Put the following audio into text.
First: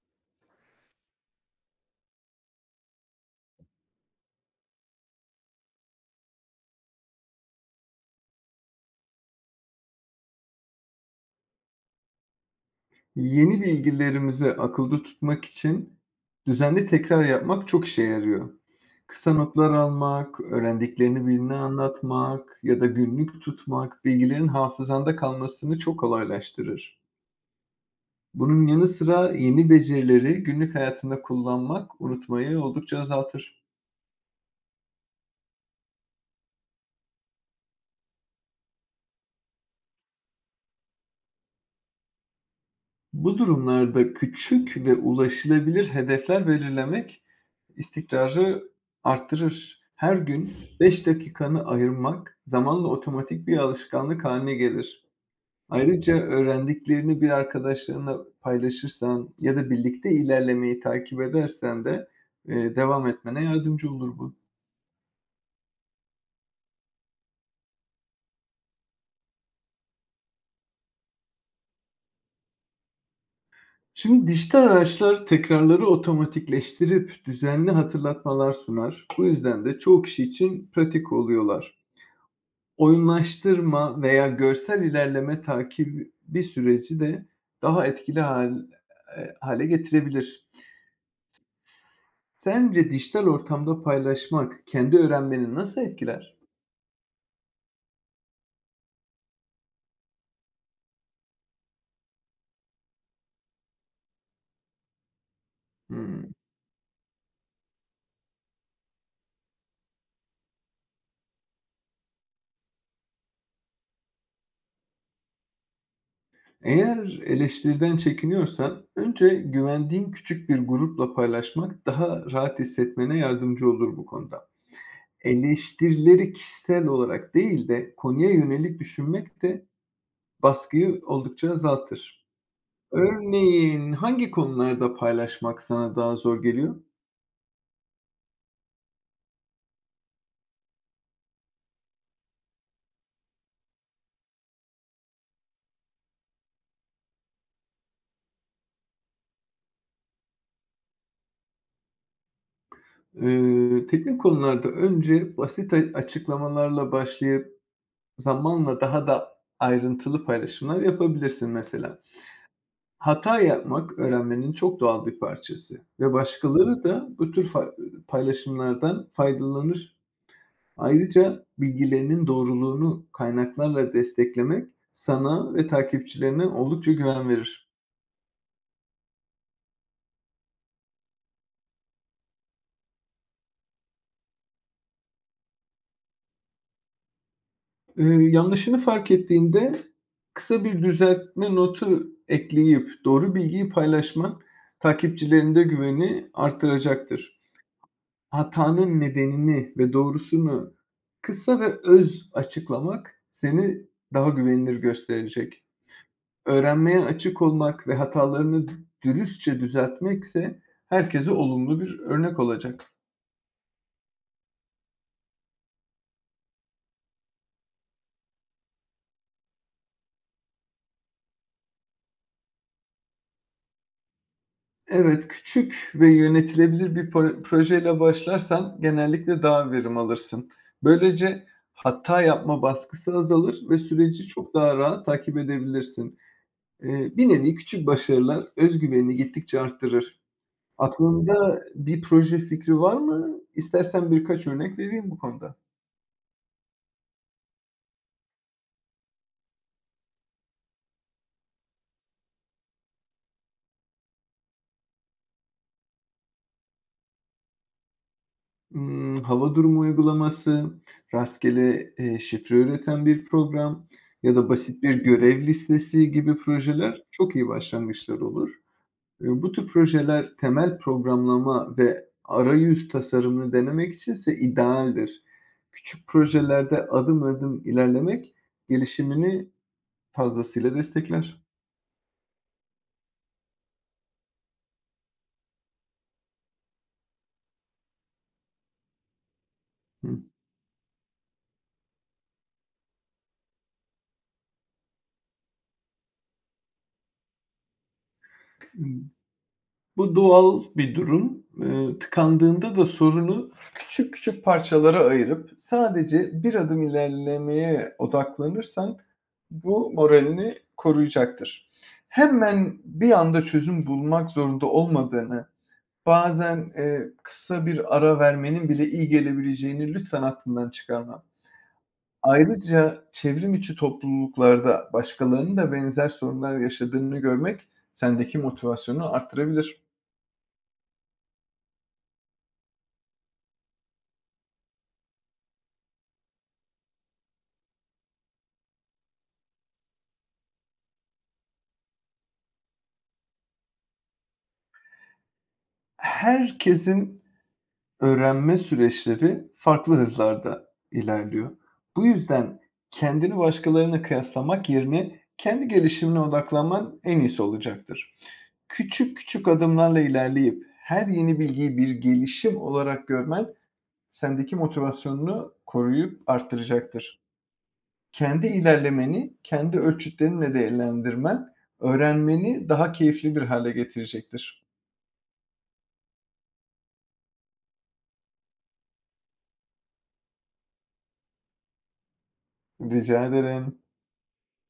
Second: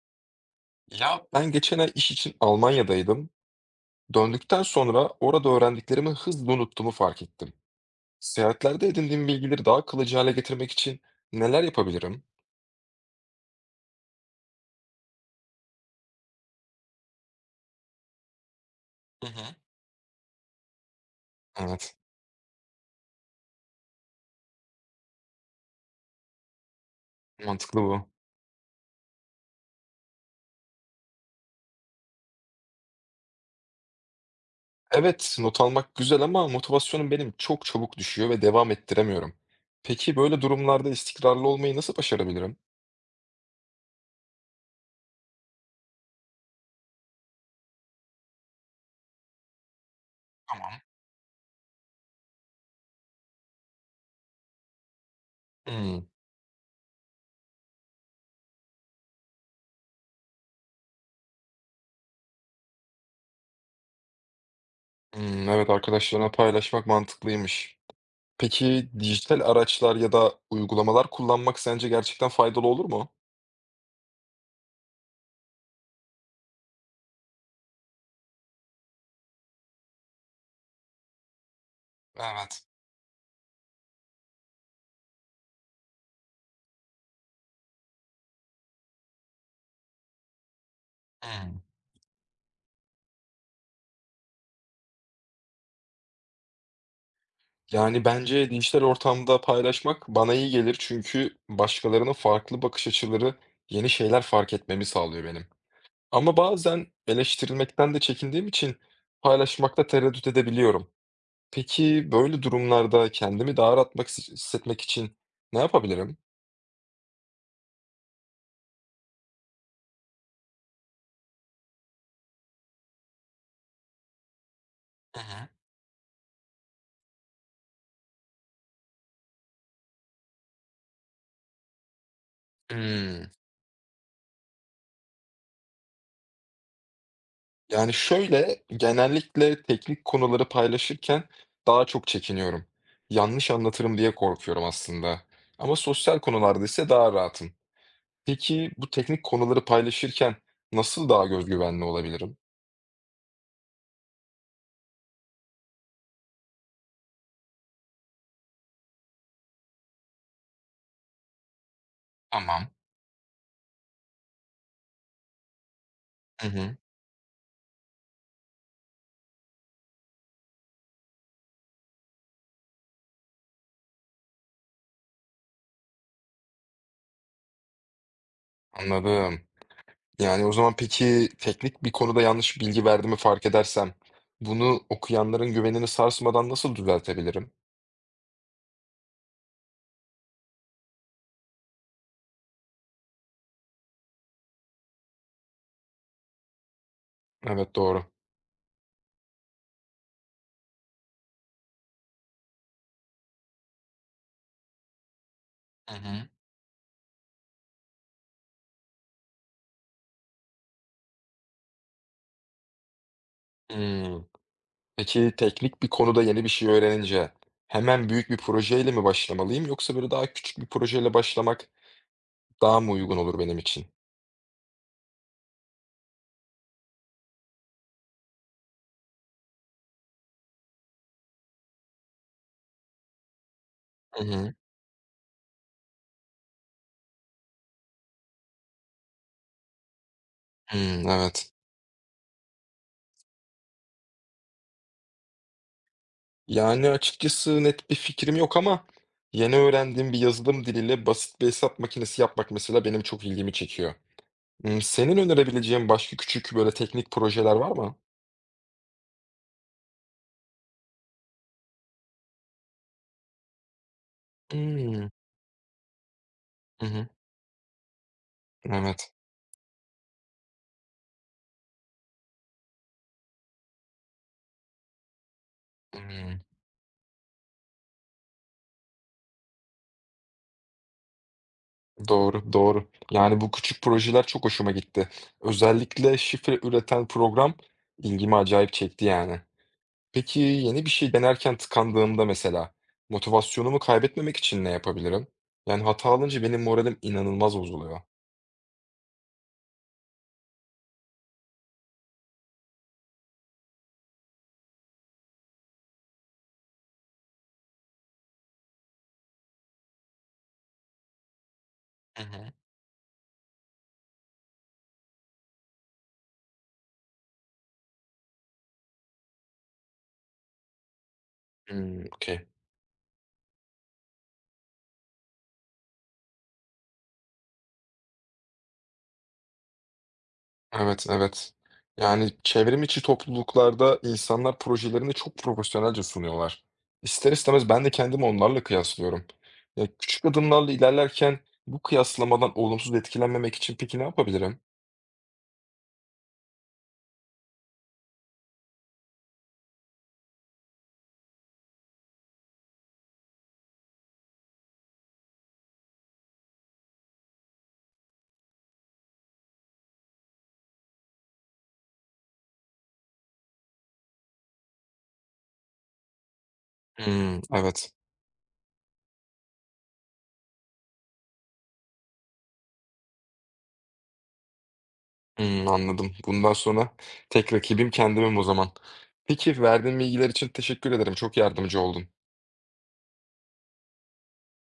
Ya ben geçen ay iş için Almanya'daydım. Döndükten sonra orada öğrendiklerimi hızlı unuttuğumu fark ettim. Seyahatlerde edindiğim bilgileri daha kalıcı hale getirmek için neler yapabilirim? Yeni bilgilerimizi akılda tutmak için düzenli tekrar yapmak çok işe yarıyor. Hı Kısa hı. notlar almak, öğrendiklerini birine Evet, anlatmak ya da günlük tutmak bilgilerin hafızanda kalmasını çok kolaylaştırır. mantıklı bu. Bunun yanı sıra yeni becerileri günlük hayatında kullanmak unutmayı oldukça azaltır. Evet, not almak güzel ama motivasyonum benim çok çabuk düşüyor ve devam ettiremiyorum. Peki böyle durumlarda istikrarlı olmayı nasıl başarabilirim? Bu durumlarda küçük ve ulaşılabilir hedefler belirlemek İstikrarı arttırır. Her gün Tamam. 5 dakikanı ayırmak zamanla otomatik bir alışkanlık haline gelir. Hmm, Ayrıca öğrendiklerini bir arkadaşlarına paylaşırsan ya da birlikte ilerlemeyi takip edersen de, devam etmene yardımcı olur bu. hmm, evet arkadaşlarına paylaşmak mantıklıymış. Peki dijital araçlar ya da uygulamalar kullanmak sence gerçekten faydalı olur mu? Şimdi dijital araçlar tekrarları otomatikleştirip düzenli hatırlatmalar sunar. Bu yüzden de çoğu kişi için pratik oluyorlar. Evet. Oyunlaştırma veya görsel ilerleme takibi süreci de daha etkili hâle getirebilir. Hımm. Sence dijital ortamda paylaşmak kendi öğrenmeni nasıl etkiler? Yani, bence dijital ortamda paylaşmak bana iyi gelir çünkü başkalarının farklı bakış açıları yeni şeyler fark etmemi sağlıyor benim. Hımm. Ama bazen eleştirilmekten de çekindiğim için paylaşmakta tereddüt edebiliyorum. Peki böyle durumlarda kendimi daha rahat atmak hissetmek için ne yapabilirim? Eğer eleştiriden çekiniyorsan önce güvendiğin küçük bir grupla paylaşmak daha rahat hissetmene yardımcı olur bu konuda. Hı hı. Eleştirileri kişisel olarak değil de konuya yönelik düşünmek de baskıyı oldukça azaltır. Hımm. Örneğin hangi konularda paylaşmak sana daha zor geliyor? Yani, şöyle, genellikle teknik konuları paylaşırken daha çok çekiniyorum. Yanlış anlatırım diye korkuyorum aslında ama sosyal konularda ise daha rahatım. Peki, bu teknik konuları paylaşırken nasıl daha göz güvenli olabilirim? Teknik konularda önce basit açıklamalarla başlayıp zamanla daha da ayrıntılı paylaşımlar yapabilirsin mesela. Tamam. Hata yapmak öğrenmenin çok doğal bir parçası ve Hı hı. başkaları da bu tür paylaşımlardan faydalanır. Ayrıca bilgilerinin doğruluğunu kaynaklarla desteklemek sana ve takipçilerine oldukça güven verir. Anladım. Yani, o zaman peki, teknik bir konuda yanlış bilgi verdiğimi fark edersem bunu okuyanların güvenini sarsmadan nasıl düzeltebilirim? Eee, Yanlışını fark ettiğinde kısa bir düzeltme notu ekleyip doğru bilgiyi paylaşman takipçilerinde güveni artıracaktır. Evet, doğru. Hatanın nedenini ve doğrusunu kısa ve öz açıklamak seni daha güvenilir gösterecek. Hı hı. Öğrenmeye açık olmak ve hatalarını dürüstçe düzeltmek ise herkese olumlu bir örnek olacak. Hıı. Peki teknik bir konuda yeni bir şey öğrenince hemen büyük bir projeyle mi başlamalıyım yoksa böyle daha küçük bir projeyle başlamak daha mı uygun olur benim için? Evet, küçük ve yönetilebilir bir projeyle başlarsan genellikle daha verim alırsın. Böylece hata yapma baskısı azalır ve Hı süreci hı. çok daha rahat takip edebilirsin. Bir nevi küçük başarılar öz güvenini gittikçe arttırır. Hımm, evet. Aklında bir proje fikri var mı? İstersen birkaç örnek vereyim bu konuda. Yani açıkçası net bir fikrim yok ama yeni öğrendiğim bir yazılım diliyle basit bir hesap makinesi yapmak mesela benim çok ilgimi çekiyor. Imm, senin önerebileceğin başka küçük böyle teknik projeler var mı? Hava durumu uygulaması, rastgele, şifre üreten bir program ya da basit bir Hımm. görev listesi gibi Hı projeler hı. çok iyi başlangıçlar olur. Evet. Bu tür projeler temel programlama ve arayüz tasarımını denemek içinse idealdir. Küçük Hımm. projelerde adım adım ilerlemek gelişimini fazlasıyla destekler. Doğru, doğru. Yani, bu küçük projeler çok hoşuma gitti. Özellikle şifre üreten program ilgimi acayip çekti yani. Hı. Peki, yeni bir şey denerken tıkandığımda mesela motivasyonumu kaybetmemek için ne yapabilirim? Yani, hata alınca benim moralim inanılmaz bozuluyor. Bu doğal bir durum. Tıkandığında da sorunu küçük küçük parçalara ayırıp sadece bir adım ilerlemeye odaklanırsan bu moralini koruyacaktır. Hı hı. Hemen bir anda çözüm bulmak zorunda olmadığını, bazen, kısa bir ara vermenin bile iyi gelebileceğini lütfen aklından çıkarma. Hımm, okay. Ayrıca çevrim içi topluluklarda başkalarının da benzer sorunlar yaşadığını görmek sendeki motivasyonu arttırabilir. Evet, evet. Yani çevrim içi topluluklarda insanlar projelerini çok profesyonelce sunuyorlar. İster istemez ben de kendimi onlarla kıyaslıyorum. Ya küçük adımlarla ilerlerken bu kıyaslamadan olumsuz etkilenmemek için peki ne yapabilirim? Herkesin öğrenme süreçleri farklı hızlarda ilerliyor. Bu yüzden kendini başkalarına kıyaslamak yerine kendi gelişimine odaklanman en iyisi olacaktır. Küçük küçük adımlarla ilerleyip her yeni bilgiyi bir gelişim olarak görmen sendeki motivasyonunu koruyup arttıracaktır. Hmm, evet. Kendi ilerlemeni kendi ölçütlerinle değerlendirmen öğrenmeni daha keyifli bir hale getirecektir. Hmm, anladım. Bundan sonra tek rakibim kendimim o zaman. Peki verdiğin bilgiler için teşekkür ederim. Çok yardımcı oldun. Rica ederim.